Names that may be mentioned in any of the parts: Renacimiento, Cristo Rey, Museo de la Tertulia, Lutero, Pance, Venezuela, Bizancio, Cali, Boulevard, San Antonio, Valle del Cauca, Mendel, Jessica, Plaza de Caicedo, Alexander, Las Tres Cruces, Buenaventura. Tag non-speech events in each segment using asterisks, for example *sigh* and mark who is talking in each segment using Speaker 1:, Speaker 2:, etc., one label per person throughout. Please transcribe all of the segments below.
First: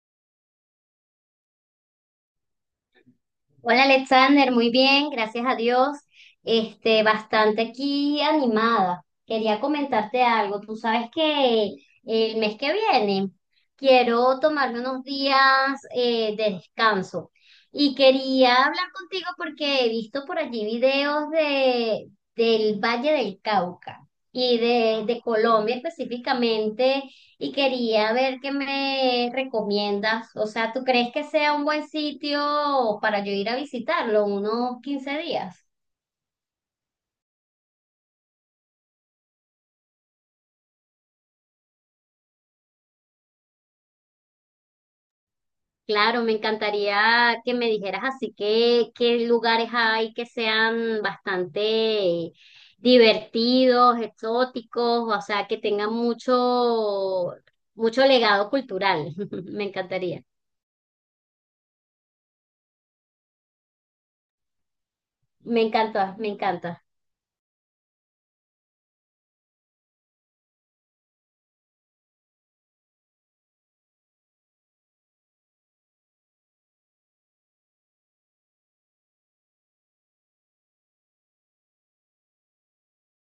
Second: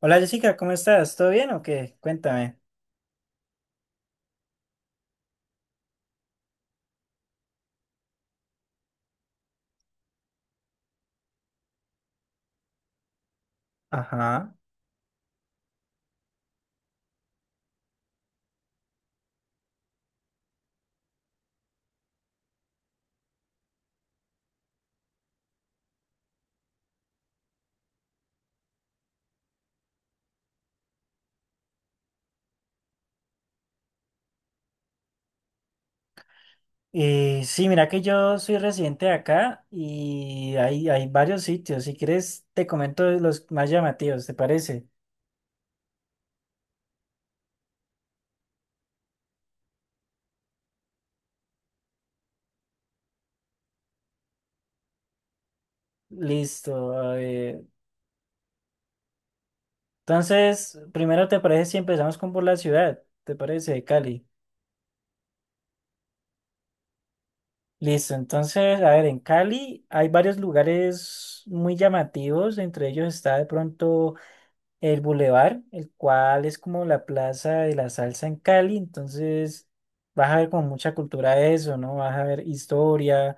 Speaker 1: Hola Jessica, ¿cómo estás? ¿Todo bien o qué? Cuéntame.
Speaker 2: Hola Alexander, muy bien, gracias a Dios. Este, bastante aquí animada. Quería comentarte algo. Tú sabes que el mes que viene quiero
Speaker 1: Ajá.
Speaker 2: tomarme unos días de descanso y quería hablar contigo porque he visto por allí videos del Valle del Cauca y de Colombia específicamente y quería ver qué me recomiendas. O sea, ¿tú crees que sea un buen sitio para yo ir a visitarlo unos 15 días?
Speaker 1: Sí, mira que yo soy residente de acá y hay varios sitios. Si quieres, te comento los más llamativos, ¿te parece?
Speaker 2: Claro, me encantaría que me dijeras así que qué lugares hay que sean bastante divertidos, exóticos, o sea,
Speaker 1: Listo, a ver.
Speaker 2: mucho legado cultural. *laughs* Me encantaría.
Speaker 1: Entonces, primero, ¿te parece si empezamos con por la ciudad? ¿Te parece? De Cali.
Speaker 2: Me encanta, me encanta.
Speaker 1: Listo. Entonces, a ver, en Cali hay varios lugares muy llamativos. Entre ellos está de pronto el Boulevard, el cual es como la plaza de la salsa en Cali, entonces vas a ver como mucha cultura de eso, ¿no? Vas a ver historia,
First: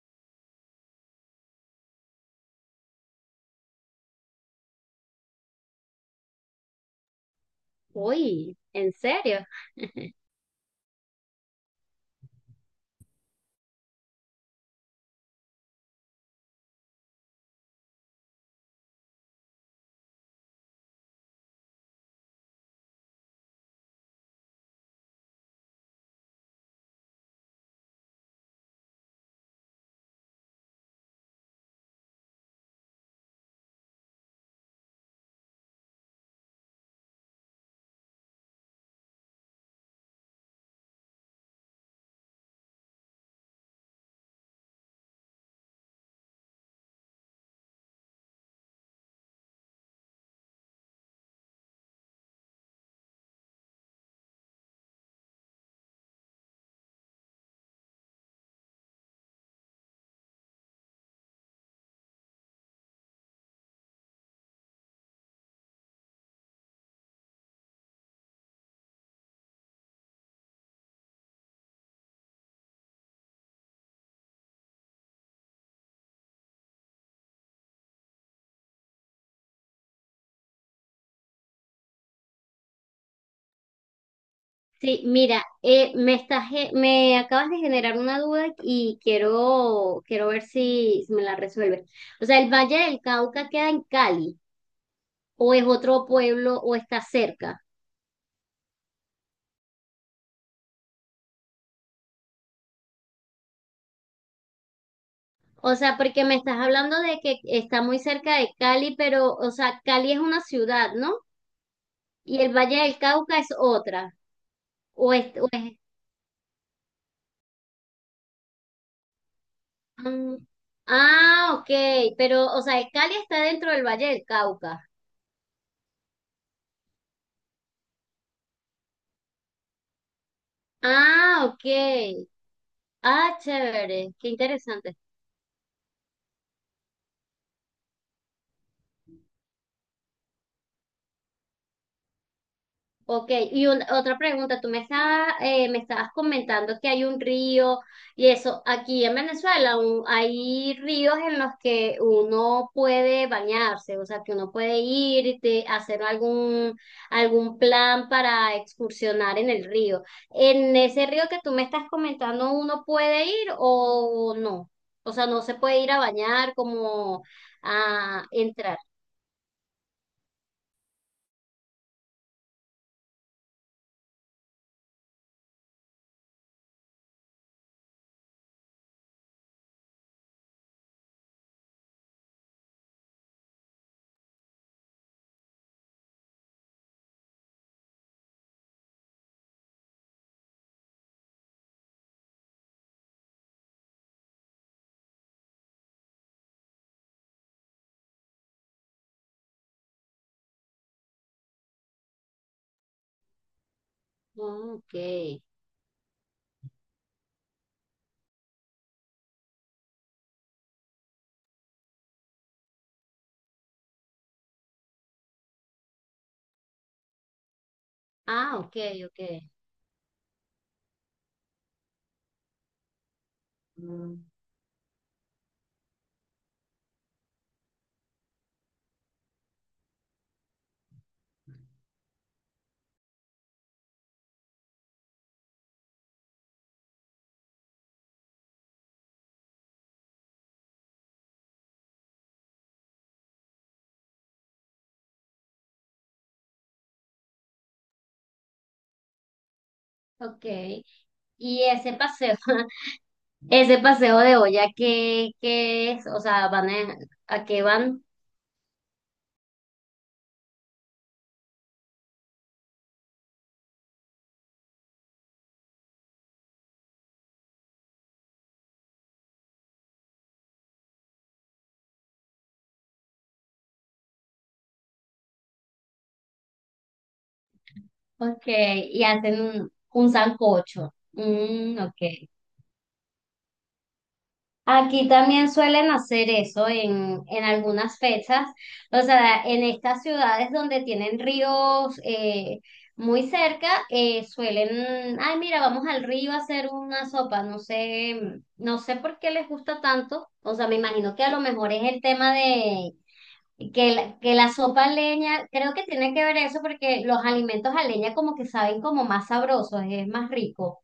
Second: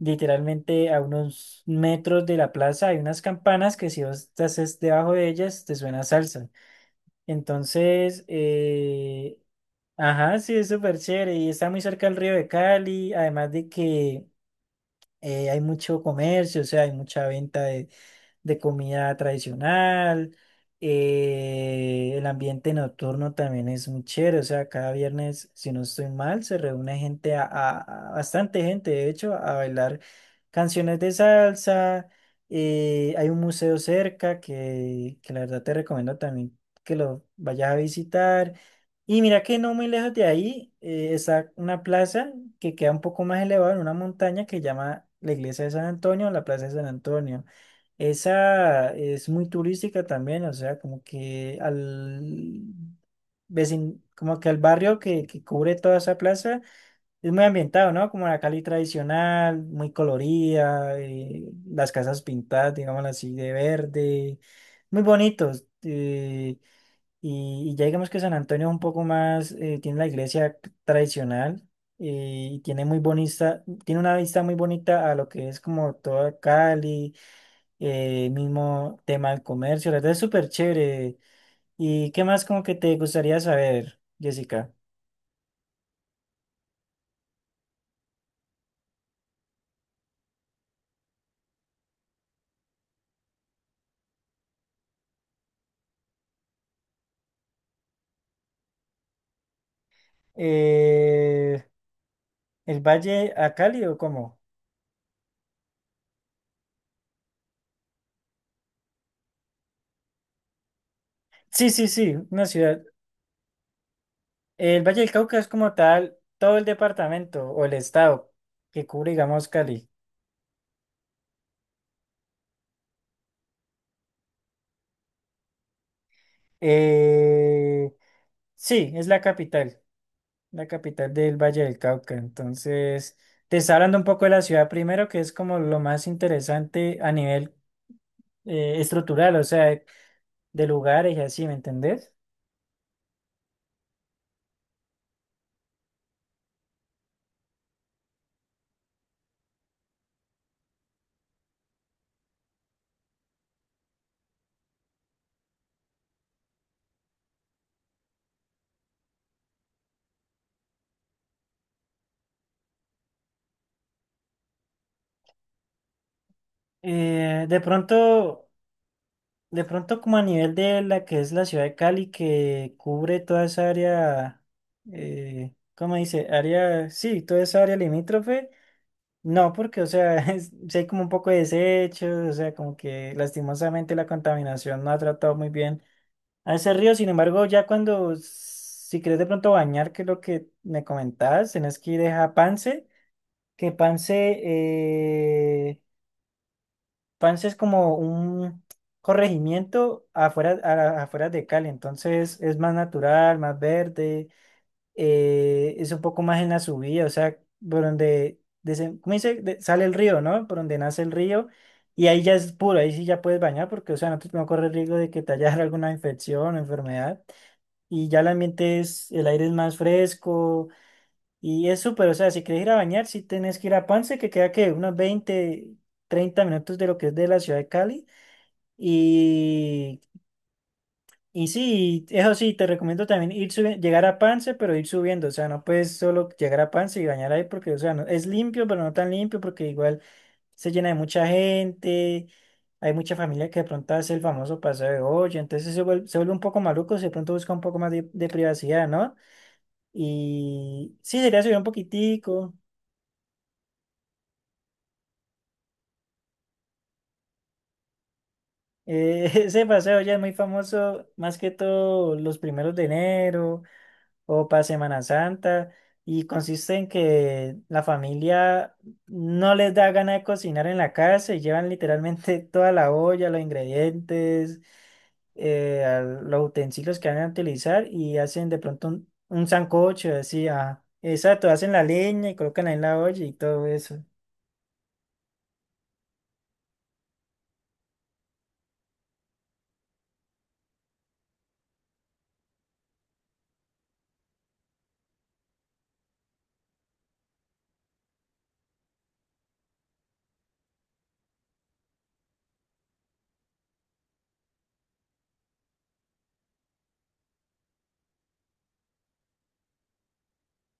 Speaker 1: literalmente a unos metros de la plaza hay unas campanas que si vos debajo de ellas te suena salsa. Entonces,
Speaker 2: Uy, ¿en serio?
Speaker 1: ajá, sí, es súper chévere y está muy cerca del río de Cali, además de que hay mucho comercio, o sea, hay mucha venta de comida tradicional. El ambiente nocturno también es muy chévere, o sea, cada viernes, si no estoy mal, se reúne gente, bastante gente, de hecho, a bailar canciones de salsa. Hay un museo cerca que la verdad te recomiendo también que lo vayas a visitar. Y mira que no muy lejos de ahí está una plaza que queda un poco más elevada en una montaña que se llama la iglesia de San Antonio, la plaza de San Antonio. Esa es muy turística también, o sea, como que como que al barrio que cubre toda esa plaza es muy ambientado, ¿no? Como la Cali tradicional, muy colorida, las casas pintadas, digámoslo así, de verde, muy bonitos. Y, y ya digamos que San Antonio es un poco más, tiene la iglesia tradicional, y tiene muy bonita, tiene una vista muy bonita a lo que es como toda Cali, mismo tema del comercio, la verdad es súper chévere. ¿Y qué más como que te gustaría saber, Jessica?
Speaker 2: Sí, mira, me acabas de generar una duda y quiero ver si me la resuelves. O sea, ¿el Valle del Cauca queda en Cali o es otro pueblo o está cerca?
Speaker 1: Eh, ¿El Valle a Cali o cómo?
Speaker 2: O sea, porque me estás hablando de que está muy cerca de Cali, pero, o sea, Cali es una ciudad, ¿no?
Speaker 1: Sí, sí, sí,
Speaker 2: Y
Speaker 1: una
Speaker 2: el Valle
Speaker 1: ciudad.
Speaker 2: del Cauca es otra.
Speaker 1: El Valle
Speaker 2: O
Speaker 1: del
Speaker 2: es,
Speaker 1: Cauca
Speaker 2: o
Speaker 1: es
Speaker 2: es-
Speaker 1: como tal todo el departamento o el estado que cubre, digamos, Cali.
Speaker 2: mm, ah, ok, pero, o sea, el Cali está dentro del Valle del Cauca.
Speaker 1: Eh, sí, es la capital del
Speaker 2: Ah,
Speaker 1: Valle del Cauca.
Speaker 2: ok.
Speaker 1: Entonces,
Speaker 2: Ah,
Speaker 1: te está hablando un
Speaker 2: chévere, qué
Speaker 1: poco de la ciudad
Speaker 2: interesante.
Speaker 1: primero, que es como lo más interesante a nivel estructural, o sea, de lugares y así, ¿me entendés?
Speaker 2: Ok, otra pregunta, tú me estabas comentando que hay un río y eso, aquí en Venezuela hay ríos en los que uno puede bañarse, o sea, que uno puede ir hacer algún plan para excursionar en el río. ¿En ese río que tú me estás comentando uno puede ir o no? O sea, no se puede ir a bañar como
Speaker 1: Eh, de
Speaker 2: a
Speaker 1: pronto,
Speaker 2: entrar.
Speaker 1: de pronto como a nivel de la que es la ciudad de Cali, que cubre toda esa área, ¿cómo dice? Área, sí, toda esa área limítrofe. No, porque, o sea, *laughs* sí hay como un poco de desechos, o sea, como que lastimosamente la contaminación no ha tratado muy bien a ese río. Sin embargo, ya cuando, si quieres de pronto bañar, que es lo que me comentabas, tenés que ir es a Pance, que Pance, eh, Pance es como un corregimiento afuera, afuera de Cali, entonces es más natural, más verde,
Speaker 2: Mm, ok,
Speaker 1: es un poco más en la subida, o sea, por donde, ¿cómo dice? Sale el río, ¿no? Por donde nace el río, y ahí ya es puro, ahí sí ya puedes bañar, porque, o sea, no, no corre riesgo de que te haya *laughs* alguna infección o enfermedad, y ya el
Speaker 2: ah, ok,
Speaker 1: ambiente es,
Speaker 2: ok.
Speaker 1: el aire es más fresco, y es súper, o sea, si quieres ir a bañar, si tienes que ir a Pance,
Speaker 2: Mm.
Speaker 1: que queda que unos 20, 30 minutos de lo que es de la ciudad de Cali. Y, y sí, eso sí, te recomiendo también ir subiendo, llegar a Pance, pero ir subiendo. O sea, no puedes solo llegar a Pance y bañar ahí porque, o sea, es limpio, pero no tan limpio porque igual se llena de mucha gente. Hay mucha familia que de pronto hace el famoso paseo de olla, entonces se vuelve un poco maluco, si de pronto busca un poco más de privacidad, ¿no?
Speaker 2: Ok,
Speaker 1: Y sí, sería subir
Speaker 2: y
Speaker 1: un
Speaker 2: ese paseo,
Speaker 1: poquitico.
Speaker 2: *laughs* ese paseo de olla, ¿qué es? O sea, van ¿a qué van?
Speaker 1: *laughs* Ese paseo ya es muy famoso, más que todo los primeros de enero o para Semana Santa y consiste en que la familia no les da ganas de cocinar en la casa y llevan literalmente *laughs* toda la olla, los ingredientes, a los utensilios que van a utilizar y
Speaker 2: Ok,
Speaker 1: hacen de pronto
Speaker 2: y
Speaker 1: un,
Speaker 2: hacen
Speaker 1: un
Speaker 2: un
Speaker 1: sancocho, así, ah,
Speaker 2: sancocho.
Speaker 1: exacto, hacen
Speaker 2: Mm,
Speaker 1: la
Speaker 2: ok.
Speaker 1: leña y colocan ahí la olla y todo eso,
Speaker 2: Aquí también suelen hacer eso en algunas fechas, o sea, en estas ciudades donde tienen ríos muy cerca, suelen, ay, mira, vamos al río a hacer una sopa, no sé, no sé por qué les gusta tanto, o sea, me imagino que a lo mejor es el tema de que la sopa a leña, creo que tiene que ver eso porque los alimentos a leña como que saben como más sabrosos, es más rico.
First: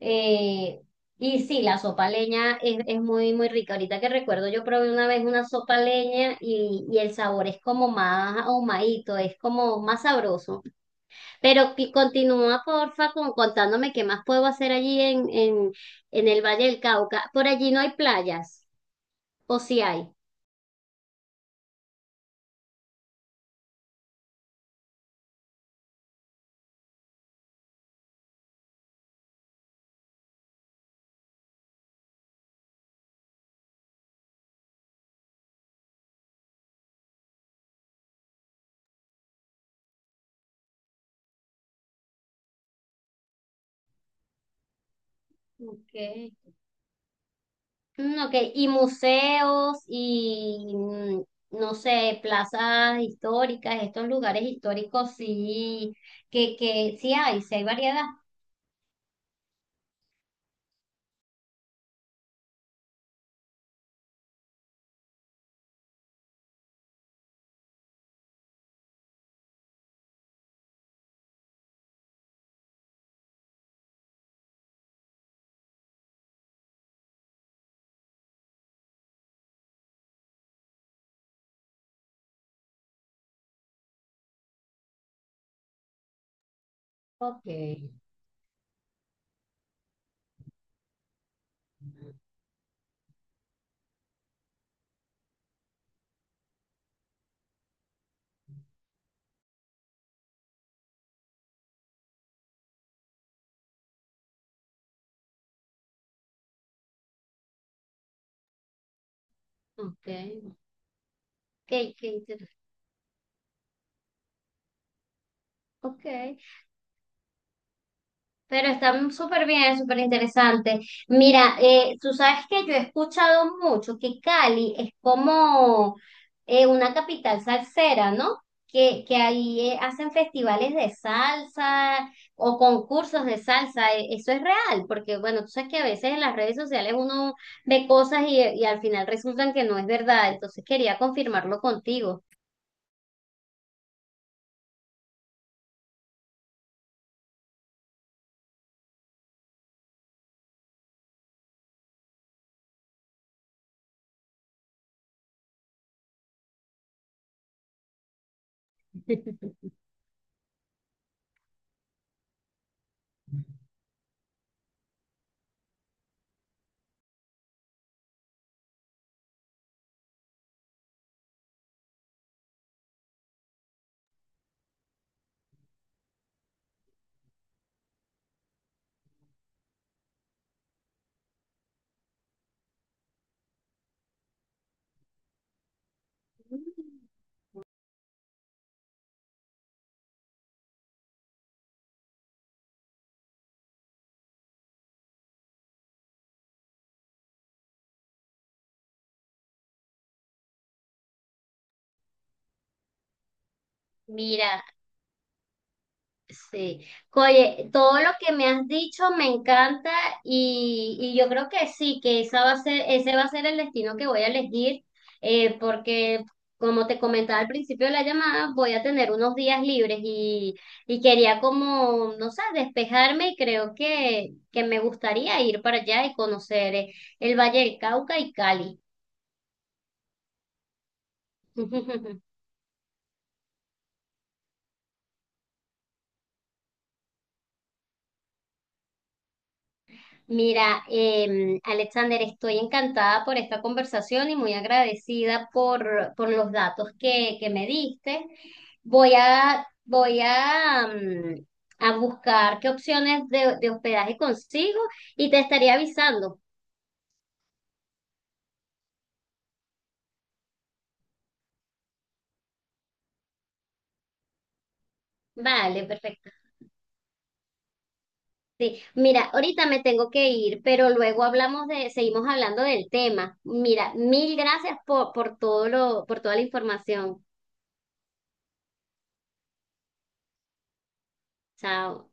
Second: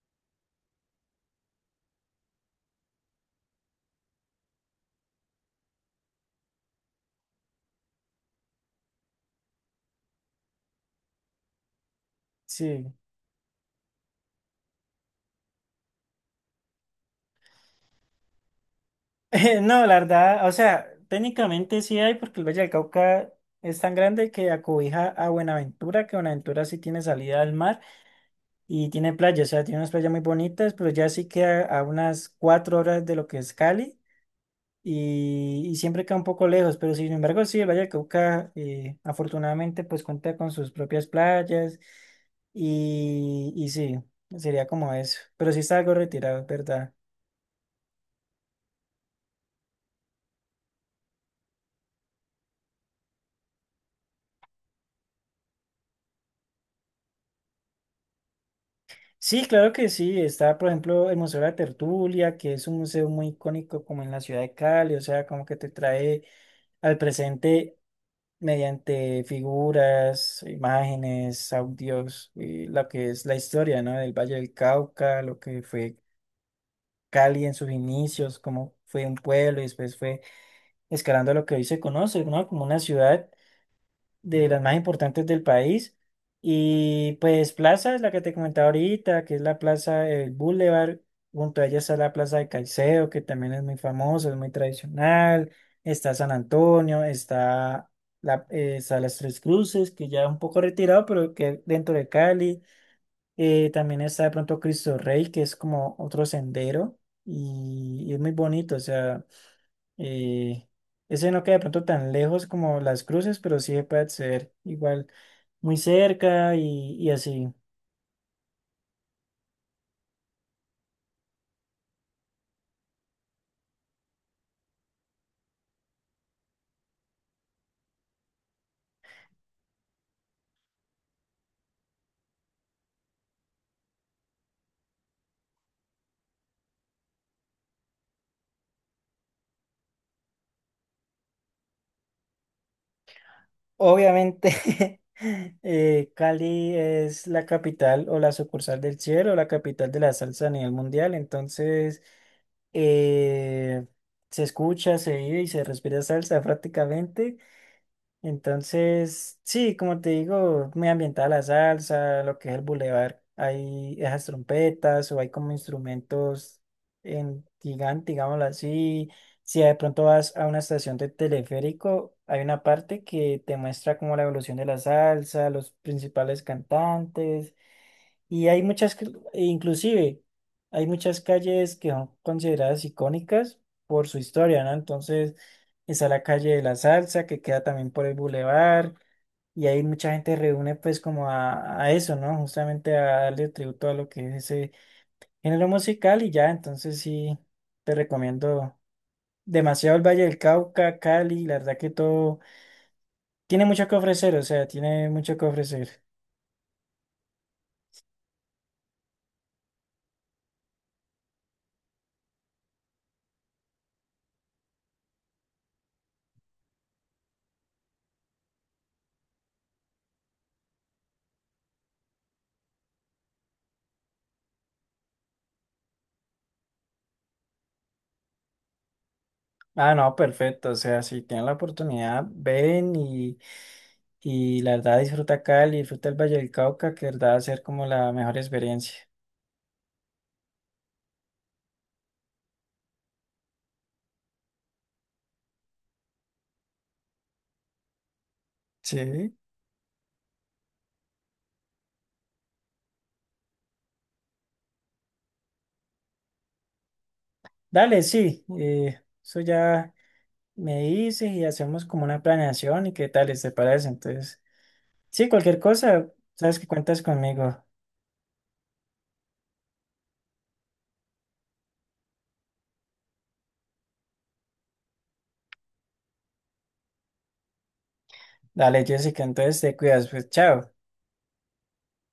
Speaker 2: Eh, y sí, la sopa a leña es muy, muy rica. Ahorita que recuerdo, yo probé una vez una sopa a leña y el sabor es como más ahumadito, es como más sabroso. Pero que continúa,
Speaker 1: sí.
Speaker 2: porfa, contándome qué más puedo hacer en el Valle del Cauca. Por allí no hay playas, o
Speaker 1: *laughs*
Speaker 2: si
Speaker 1: No, la
Speaker 2: hay.
Speaker 1: verdad, o sea, técnicamente sí hay porque el Valle del Cauca es tan grande que acobija a Buenaventura, que Buenaventura sí tiene salida al mar. Y tiene playas, o sea, tiene unas playas muy bonitas, pero ya sí queda a unas 4 horas de lo que es Cali y siempre queda un poco lejos, pero sin embargo sí, el Valle del Cauca, afortunadamente pues cuenta con sus propias playas y sí, sería como eso, pero sí está
Speaker 2: Ok.
Speaker 1: algo retirado, es ¿verdad?
Speaker 2: Mm, ok, y museos y, mm, no sé, plazas históricas, estos lugares históricos, sí, que sí hay variedad.
Speaker 1: Sí, claro que sí, está por ejemplo el Museo de la Tertulia, que es un museo muy icónico como en la ciudad de Cali, o sea, como que te trae al presente mediante figuras, imágenes, audios, y lo que es la historia, ¿no? Del Valle del Cauca, lo que fue Cali en sus inicios, cómo fue un pueblo y después fue escalando a lo que hoy se conoce, ¿no? Como una ciudad de las más importantes del país. Y
Speaker 2: Ok,
Speaker 1: pues Plaza es la que te comentaba ahorita, que es la Plaza del Boulevard. Junto a ella está la Plaza de Caicedo, que también es muy famosa, es muy tradicional. Está San Antonio, está Las Tres Cruces, que ya es un poco retirado, pero que dentro de Cali. También está de pronto Cristo Rey, que es como otro sendero y es muy bonito, o sea.
Speaker 2: ok, ok.
Speaker 1: Eh, Ese no queda de pronto
Speaker 2: Ok, qué
Speaker 1: tan lejos
Speaker 2: inter-,
Speaker 1: como Las Cruces, pero sí se puede acceder igual muy
Speaker 2: ok.
Speaker 1: cerca y así.
Speaker 2: Pero está súper bien, súper interesante. Mira, tú sabes que yo he escuchado mucho que Cali es como una capital salsera, ¿no? Que ahí hacen festivales de salsa o concursos de salsa. E- eso es real, porque bueno, tú sabes que a veces en las redes sociales uno ve cosas y al final resultan que no es verdad. Entonces quería confirmarlo contigo.
Speaker 1: Obviamente, *laughs* Cali es la capital o la sucursal del cielo, la capital de la salsa a nivel mundial, entonces eh, se escucha, se vive y se respira salsa prácticamente. Entonces, sí, como te digo, muy ambientada la salsa, lo que es el bulevar, hay esas trompetas o hay como instrumentos en gigante, digámoslo así. Si de pronto vas a una estación de teleférico, hay una parte que te muestra como la evolución de la salsa, los principales cantantes. Y hay muchas, e inclusive, hay muchas calles que son consideradas icónicas por su historia, ¿no? Entonces, está la calle de la
Speaker 2: Mm,
Speaker 1: Salsa, que queda también por el bulevar, y ahí mucha gente reúne pues como a eso, ¿no? Justamente a darle tributo a lo que es ese género musical y ya, entonces sí, te recomiendo demasiado el Valle del Cauca, Cali, la verdad que todo tiene mucho que ofrecer, o
Speaker 2: mira.
Speaker 1: sea, tiene mucho que ofrecer.
Speaker 2: Sí, oye, todo lo que me has dicho me encanta y yo creo que sí, que esa va a ser, ese va a ser el destino que voy a elegir, porque como te comentaba al principio de la llamada, voy a tener unos días libres y quería como, no sé, despejarme y creo que me gustaría ir para allá y conocer el Valle del Cauca y Cali.
Speaker 1: Ah, no, perfecto. O sea, si tienen la oportunidad,
Speaker 2: *laughs*
Speaker 1: ven y la verdad disfruta Cali, disfruta el Valle del Cauca, que de verdad va a ser como la mejor experiencia.
Speaker 2: Mira, Alexander, estoy encantada por esta conversación y muy agradecida por los datos que me diste. Voy
Speaker 1: Sí.
Speaker 2: a, voy a, mm, a buscar qué opciones de hospedaje consigo y te estaré avisando.
Speaker 1: Dale, sí, eso ya me dices y hacemos como una planeación y qué tal, ¿te parece? Entonces, sí, cualquier
Speaker 2: Vale,
Speaker 1: cosa,
Speaker 2: perfecto.
Speaker 1: sabes que cuentas conmigo.
Speaker 2: Sí, mira, ahorita me tengo que ir, pero luego hablamos de, seguimos hablando del tema. Mira, mil gracias por todo por toda la información.
Speaker 1: Dale, Jessica, entonces te cuidas, pues chao.
Speaker 2: Chao.